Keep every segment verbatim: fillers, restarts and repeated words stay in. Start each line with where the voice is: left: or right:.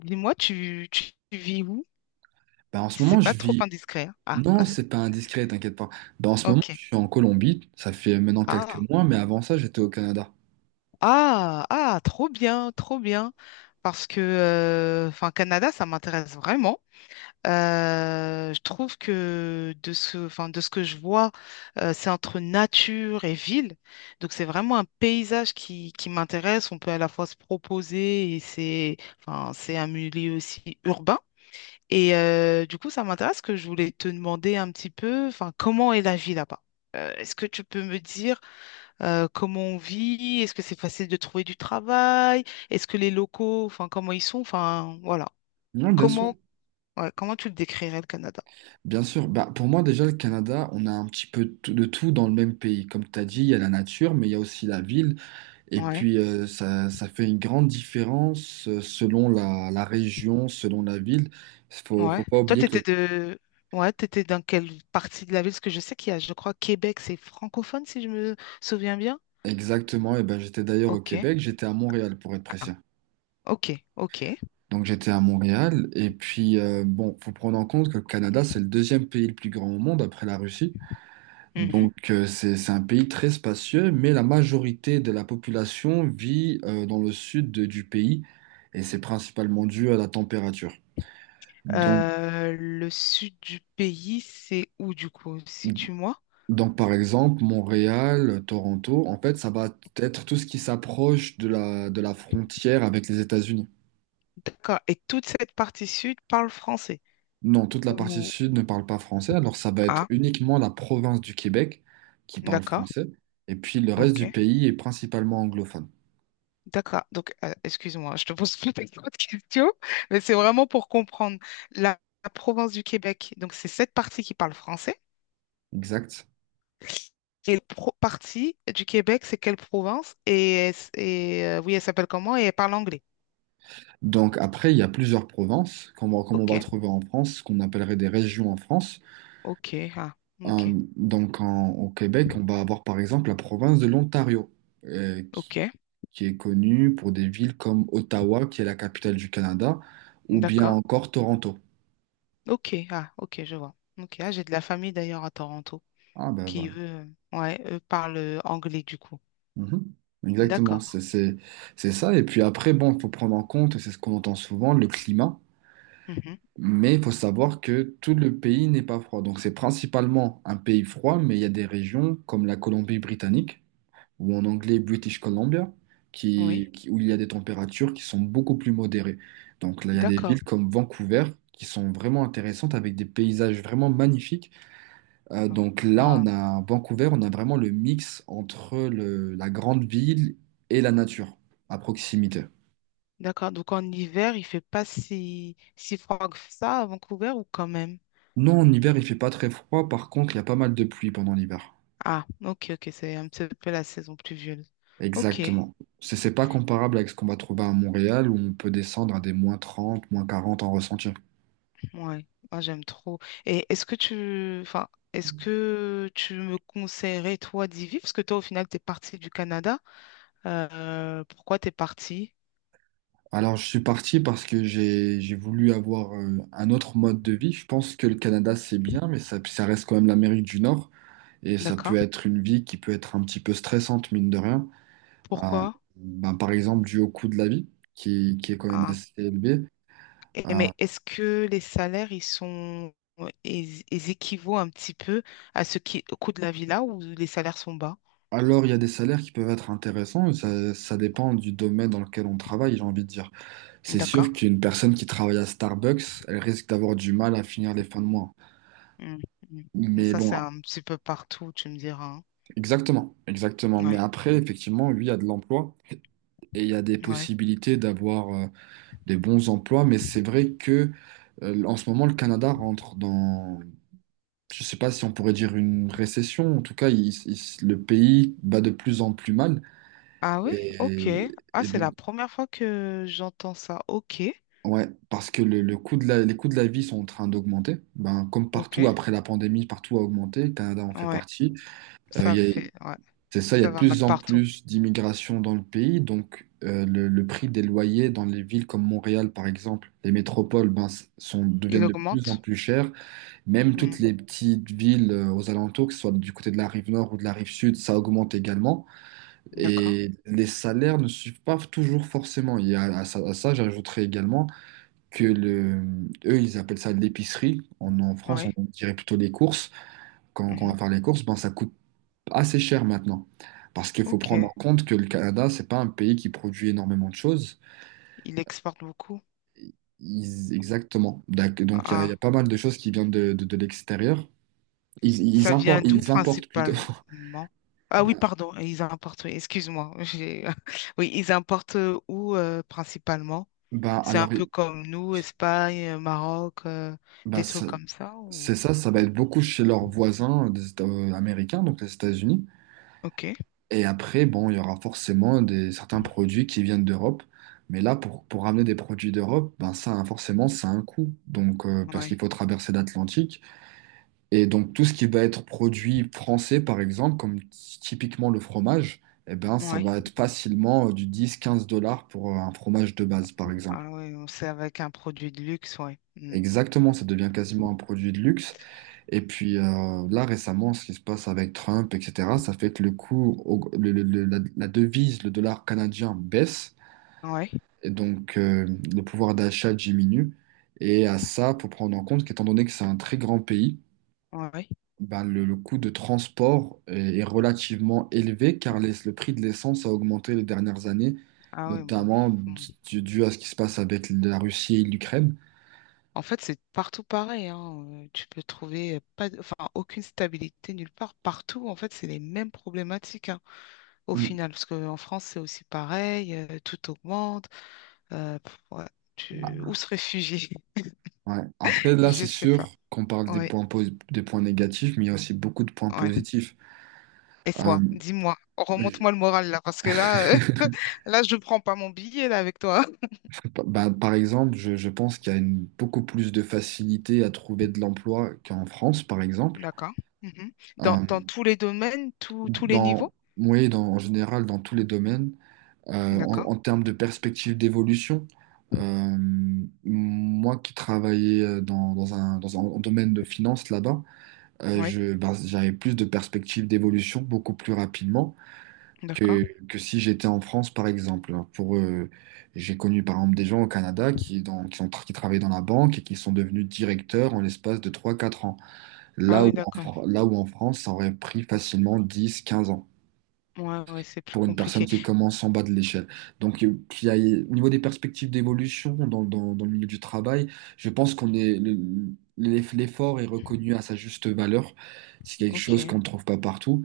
left: Dis-moi, tu, tu vis où?
right: Bah, en ce
left: Si c'est
right: moment, je
left: pas trop
right: vis.
left: indiscret, hein.
right: Non,
left: Ah,
right: c'est pas indiscret, t'inquiète pas. Bah, en ce moment,
left: ok.
right: je suis en Colombie. Ça fait maintenant quelques
left: Ah,
right: mois, mais avant ça, j'étais au Canada.
left: ah, ah, trop bien, trop bien. Parce que, euh, enfin, Canada, ça m'intéresse vraiment. Euh, je trouve que de ce, enfin, de ce que je vois, euh, c'est entre nature et ville. Donc, c'est vraiment un paysage qui, qui m'intéresse. On peut à la fois se proposer et c'est, enfin, c'est un milieu aussi urbain. Et euh, du coup, ça m'intéresse que je voulais te demander un petit peu, enfin, comment est la vie là-bas? Euh, est-ce que tu peux me dire euh, comment on vit? Est-ce que c'est facile de trouver du travail? Est-ce que les locaux, enfin, comment ils sont? Enfin, voilà.
right: Non, bien sûr.
left: Comment, ouais, comment tu le décrirais, le Canada?
right: Bien sûr. Bah, pour moi, déjà, le Canada, on a un petit peu tout- de tout dans le même pays. Comme tu as dit, il y a la nature, mais il y a aussi la ville. Et
left: Ouais,
right: puis, euh, ça, ça fait une grande différence euh, selon la, la région, selon la ville. Faut,
left: ouais.
right: faut pas
left: Toi,
right: oublier que
left: t'étais
right: le-
left: de... Ouais, t'étais dans quelle partie de la ville? Parce que je sais qu'il y a, je crois, Québec, c'est francophone, si je me souviens bien.
right: exactement, et ben, j'étais d'ailleurs au
left: Ok,
right: Québec, j'étais à Montréal, pour être précis.
left: ok, ok.
right: Donc j'étais à Montréal. Et puis, euh, bon, faut prendre en compte que le Canada, c'est le deuxième pays le plus grand au monde après la Russie. Donc euh, c'est, c'est, un pays très spacieux, mais la majorité de la population vit euh, dans le sud de- du pays. Et c'est principalement dû à la température. Donc,
left: Euh, le sud du pays, c'est où du coup? Situe-moi.
right: donc par exemple, Montréal, Toronto, en fait, ça va être tout ce qui s'approche de la, de la frontière avec les États-Unis.
left: D'accord. Et toute cette partie sud parle français.
right: Non, toute la partie
left: Ou...
right: sud ne parle pas français, alors ça va être
left: Ah,
right: uniquement la province du Québec qui parle
left: d'accord.
right: français, et puis le reste
left: Ok.
right: du pays est principalement anglophone.
left: D'accord. Donc, euh, excuse-moi, je te pose plein d'autres questions, mais c'est vraiment pour comprendre la, la province du Québec. Donc, c'est cette partie qui parle français.
right: Exact.
left: Et la pro- partie du Québec, c'est quelle province? Et, elle s- et euh, oui, elle s'appelle comment? Et elle parle anglais.
right: Donc après, il y a plusieurs provinces, comme on, comme on
left: Ok.
right: va trouver en France, ce qu'on appellerait des régions en France.
left: Ok. Ah,
right: Euh,
left: ok.
right: donc en- au Québec, on va avoir par exemple la province de l'Ontario, euh,
left: Ok.
right: qui, qui est connue pour des villes comme Ottawa, qui est la capitale du Canada, ou bien
left: D'accord.
right: encore Toronto.
left: Ok, ah, ok, je vois. Ok, ah, j'ai de la famille d'ailleurs à Toronto
right: Ah ben
left: qui, eux,
right: voilà.
left: euh, ouais, eux parlent euh, anglais du coup.
right: Mhm. Exactement,
left: D'accord.
right: c'est c'est- c'est ça. Et puis après, bon, il faut prendre en compte, et c'est ce qu'on entend souvent, le climat.
left: Mhm.
right: Mais il faut savoir que tout le pays n'est pas froid. Donc c'est principalement un pays froid, mais il y a des régions comme la Colombie-Britannique, ou en anglais British Columbia, qui,
left: Oui,
right: qui- où il y a des températures qui sont beaucoup plus modérées. Donc là, il y a des
left: d'accord.
right: villes comme Vancouver qui sont vraiment intéressantes avec des paysages vraiment magnifiques euh,
left: Ah,
right: donc là,
left: ah,
right: on a Vancouver, on a vraiment le mix entre le- la grande ville et la nature à proximité.
left: d'accord. Donc en hiver, il fait pas si, si froid que ça à Vancouver ou quand même?
right: Non, en hiver, il fait pas très froid. Par contre, il y a pas mal de pluie pendant l'hiver.
left: Ah, ok, ok, c'est un petit peu la saison pluvieuse. Ok,
right: Exactement. C'est c'est pas comparable avec ce qu'on va trouver à Montréal où on peut descendre à des moins trente, moins quarante en ressenti.
left: ouais, ah, j'aime trop. Et est-ce que tu, enfin, est-ce que tu me conseillerais toi d'y vivre? Parce que toi, au final, t'es parti du Canada. Euh, pourquoi t'es parti?
right: Alors, je suis parti parce que j'ai j'ai voulu avoir euh, un autre mode de vie. Je pense que le Canada, c'est bien, mais ça, ça reste quand même l'Amérique du Nord et ça peut
left: D'accord.
right: être une vie qui peut être un petit peu stressante, mine de rien. Euh,
left: Pourquoi?
right: ben, par exemple, dû au coût de la vie, qui, qui est quand même
left: Ah.
right: assez élevé. Euh,
left: Et mais est-ce que les salaires, ils sont, euh, ils, ils équivaut un petit peu à ce qui, au coût de la vie là où les salaires sont bas?
right: alors, il y a des salaires qui peuvent être intéressants, ça, ça dépend du domaine dans lequel on travaille, j'ai envie de dire. C'est
left: D'accord.
right: sûr qu'une personne qui travaille à Starbucks, elle risque d'avoir du mal à finir les fins de mois.
left: Mm, mm. Donc
right: Mais
left: ça, c'est
right: bon,
left: un petit peu partout, tu me diras, hein.
right: exactement, exactement. Mais
left: Ouais,
right: après, effectivement, lui, il y a de l'emploi et il y a des
left: ouais.
right: possibilités d'avoir euh, des bons emplois, mais c'est vrai que euh, en ce moment, le Canada rentre dans, je sais pas si on pourrait dire une récession, en tout cas, il- il- le pays bat de plus en plus mal.
left: Ah oui?
right: Et,
left: Ok. Ah,
right: et
left: c'est
right: donc,
left: la première fois que j'entends ça. Ok,
right: ouais, parce que le, le coût de la, les coûts de la vie sont en train d'augmenter. Ben, comme
left: ok.
right: partout, après la pandémie, partout a augmenté, le Canada en fait
left: Ouais,
right: partie. Euh, il
left: ça
right: y a-
left: fait, ouais,
right: c'est ça, il y a
left: ça
right: de
left: va mal
right: plus en
left: partout.
right: plus d'immigration dans le pays, donc euh, le, le prix des loyers dans les villes comme Montréal, par exemple, les métropoles, ben, s- sont,
left: Il
right: deviennent de plus en
left: augmente.
right: plus chers. Même
left: Mm.
right: toutes les petites villes euh, aux alentours, que ce soit du côté de la rive nord ou de la rive sud, ça augmente également.
left: D'accord.
right: Et les salaires ne suivent pas toujours forcément. Il y a, à ça, à ça, j'ajouterais également que le, eux, ils appellent ça l'épicerie. En, en France,
left: Ouais.
right: on dirait plutôt les courses. Quand, quand on
left: Mhm.
right: va faire les courses, ben, ça coûte assez cher maintenant. Parce qu'il faut prendre en
left: Ok.
right: compte que le Canada, c'est pas un pays qui produit énormément de choses.
left: Il exporte beaucoup.
right: Ils- exactement. D'ac- Donc, il y, a il y a
left: Ah,
right: pas mal de choses qui viennent de, de, de l'extérieur. Ils, ils
left: ça vient
right: importent,
left: d'où
right: ils importent plutôt.
left: principalement? Ah oui, pardon, ils importent, oui, excuse-moi. j'ai- oui, ils importent où euh, principalement?
right: Bah
left: C'est un
right: alors,
left: peu comme nous, Espagne, Maroc, euh,
right: bah
left: des trucs
right: ça-
left: comme ça ou...
right: c'est ça, ça va être beaucoup chez leurs voisins euh, des États- euh, américains, donc les États-Unis.
left: Ok,
right: Et après, bon, il y aura forcément des, certains produits qui viennent d'Europe. Mais là, pour, pour ramener des produits d'Europe, ben ça, hein, forcément, ça a un coût. Donc, euh, parce qu'il
left: ouais,
right: faut traverser l'Atlantique. Et donc, tout ce qui va être produit français, par exemple, comme typiquement le fromage, eh ben, ça
left: ouais.
right: va être facilement euh, du dix, quinze dollars pour euh, un fromage de base, par exemple.
left: Ah oui, c'est avec un produit de luxe, ouais. Mm.
right: Exactement, ça devient quasiment un produit de luxe. Et puis euh, là, récemment, ce qui se passe avec Trump, et cetera, ça fait que le cours, au- le- le- le- la, la devise, le dollar canadien baisse,
left: Ouais,
right: et donc euh, le pouvoir d'achat diminue. Et à ça, pour prendre en compte qu'étant donné que c'est un très grand pays,
left: ouais.
right: ben, le, le coût de transport est, est relativement élevé car les- le prix de l'essence a augmenté les dernières années,
left: Ah oui, bon.
right: notamment d-
left: Hmm.
right: dû dû à ce qui se passe avec la Russie et l'Ukraine.
left: En fait, c'est partout pareil, hein. euh, tu peux trouver pas, de- enfin, aucune stabilité nulle part. Partout, en fait, c'est les mêmes problématiques, hein. Au final, parce qu'en France, c'est aussi pareil, euh, tout augmente. Euh, pff, ouais, tu- où se réfugier?
right: Ouais. Après, là,
left: Je
right: c'est
left: sais
right: sûr
left: pas.
right: qu'on parle des
left: Oui.
right: points, posi- des points négatifs, mais il y a aussi beaucoup de points
left: Ouais.
right: positifs.
left: Et
right: Euh,
left: quoi? Dis-moi,
right: je-
left: remonte-moi le moral là, parce que là, euh, là, je ne prends pas mon billet là avec toi.
right: bah, par exemple, je, je pense qu'il y a une, beaucoup plus de facilité à trouver de l'emploi qu'en France, par exemple.
left: D'accord. Mhm. Dans,
right: Euh,
left: dans tous les domaines, tous tous les
right: dans,
left: niveaux?
right: oui, dans, en général, dans tous les domaines, Euh, en,
left: D'accord.
right: en termes de perspective d'évolution, euh, moi qui travaillais euh, dans, dans un, dans un domaine de finance là-bas, euh,
left: Oui,
right: je, bah, j'avais plus de perspectives d'évolution beaucoup plus rapidement.
left: d'accord.
right: que, que si j'étais en France, par exemple. Alors, pour, euh, j'ai connu par exemple des gens au Canada qui, dans, qui, ont tra- qui travaillaient dans la banque et qui sont devenus directeurs en l'espace de trois quatre ans.
left: Ah
right: Là où,
left: oui,
right: en,
left: d'accord.
right: Fr- là où en France, ça aurait pris facilement dix quinze ans
left: Ouais, ouais, c'est plus
right: pour une personne
left: compliqué.
right: qui commence en bas de l'échelle. Donc, euh, qu'il y a, au niveau des perspectives d'évolution dans, dans, dans le milieu du travail, je pense qu'on est, le- l'eff- l'effort est reconnu à sa juste valeur. C'est quelque
left: Ok.
right: chose qu'on ne trouve pas partout.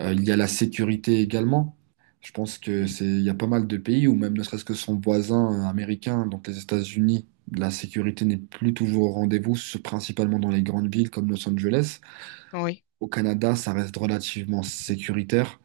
right: Euh, il y a la sécurité également. Je pense que
left: Mm.
right: c'est, il y a pas mal de pays, ou même ne serait-ce que son voisin euh, américain, donc les États-Unis, la sécurité n'est plus toujours au rendez-vous, ce- principalement dans les grandes villes comme Los Angeles.
left: Oui,
right: Au Canada, ça reste relativement sécuritaire.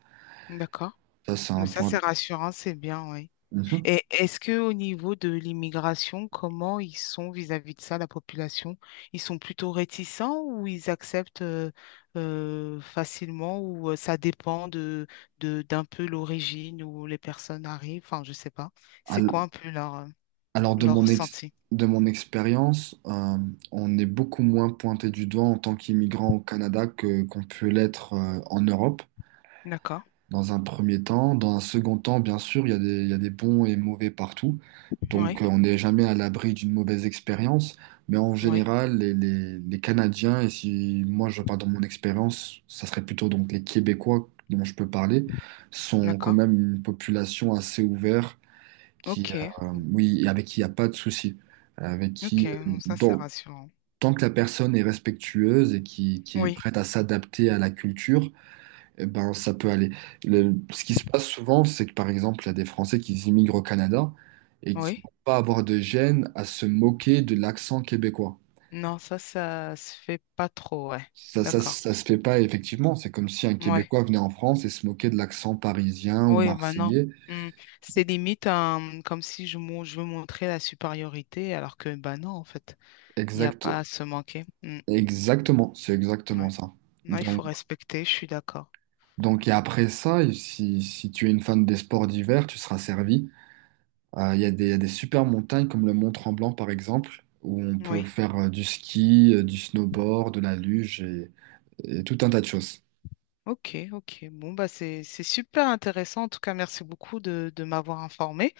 left: d'accord.
right: Ça, c'est
left: Mais
right: un
left: ça, c'est
right: point.
left: rassurant, c'est bien, oui.
right: Mhm.
left: Et est-ce que au niveau de l'immigration, comment ils sont vis-à-vis de ça, la population? Ils sont plutôt réticents ou ils acceptent euh, euh, facilement ou euh, ça dépend de, de- d'un peu l'origine où les personnes arrivent? Enfin, je sais pas. C'est quoi
right: Al-
left: un peu leur, euh,
right: Alors, de
left: leur
right: mon ex-
left: ressenti?
right: de mon expérience, euh, on est beaucoup moins pointé du doigt en tant qu'immigrant au Canada que qu'on peut l'être euh, en Europe.
left: D'accord.
right: Dans un premier temps. Dans un second temps, bien sûr, il y a des, il y a des bons et mauvais partout. Donc,
left: Oui,
right: euh, on n'est jamais à l'abri d'une mauvaise expérience. Mais en
left: oui,
right: général, les, les- les Canadiens, et si moi je parle dans mon expérience, ça serait plutôt donc les Québécois dont je peux parler, sont quand
left: d'accord.
right: même une population assez ouverte, qui,
left: Ok,
right: euh, oui, et avec qui il n'y a pas de souci. Avec
left: ok.
right: qui, euh,
left: Non, ça, c'est
right: donc,
left: rassurant.
right: tant que la personne est respectueuse et qui, qui est
left: Oui,
right: prête à s'adapter à la culture, eh ben, ça peut aller. Le- ce qui se passe souvent, c'est que par exemple, il y a des Français qui immigrent au Canada et qui
left: oui.
right: vont pas avoir de gêne à se moquer de l'accent québécois.
left: Non, ça, ça se fait pas trop, ouais.
right: Ça, ça,
left: D'accord.
right: ça se fait pas effectivement. C'est comme si un
left: Ouais.
right: Québécois venait en France et se moquait de l'accent parisien ou
left: Oui, bah non.
right: marseillais.
left: Mm. C'est limite euh, comme si je, mon- je veux montrer la supériorité, alors que bah non, en fait, il n'y a
right: Exact,
left: pas à se manquer. Mm.
right: exactement, c'est exactement
left: Ouais.
right: ça.
left: Non, il faut
right: Donc,
left: respecter, je suis d'accord.
right: donc et après ça, si, si tu es une fan des sports d'hiver, tu seras servi. Euh, Il y a des, il y a des super montagnes comme le Mont Tremblant par exemple, où on peut
left: Oui,
right: faire euh, du ski, euh, du snowboard, de la luge et, et tout un tas de choses.
left: ok, ok. Bon, bah c'est c'est super intéressant. En tout cas, merci beaucoup de, de m'avoir informé.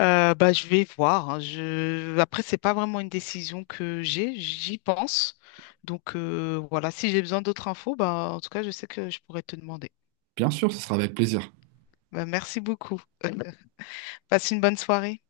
left: Euh, bah, je vais voir, hein. Je... Après, c'est pas vraiment une décision que j'ai, j'y pense. Donc euh, voilà, si j'ai besoin d'autres infos, bah en tout cas, je sais que je pourrais te demander.
right: Bien sûr, ce sera avec plaisir.
left: Bah, merci beaucoup. Passe une bonne soirée.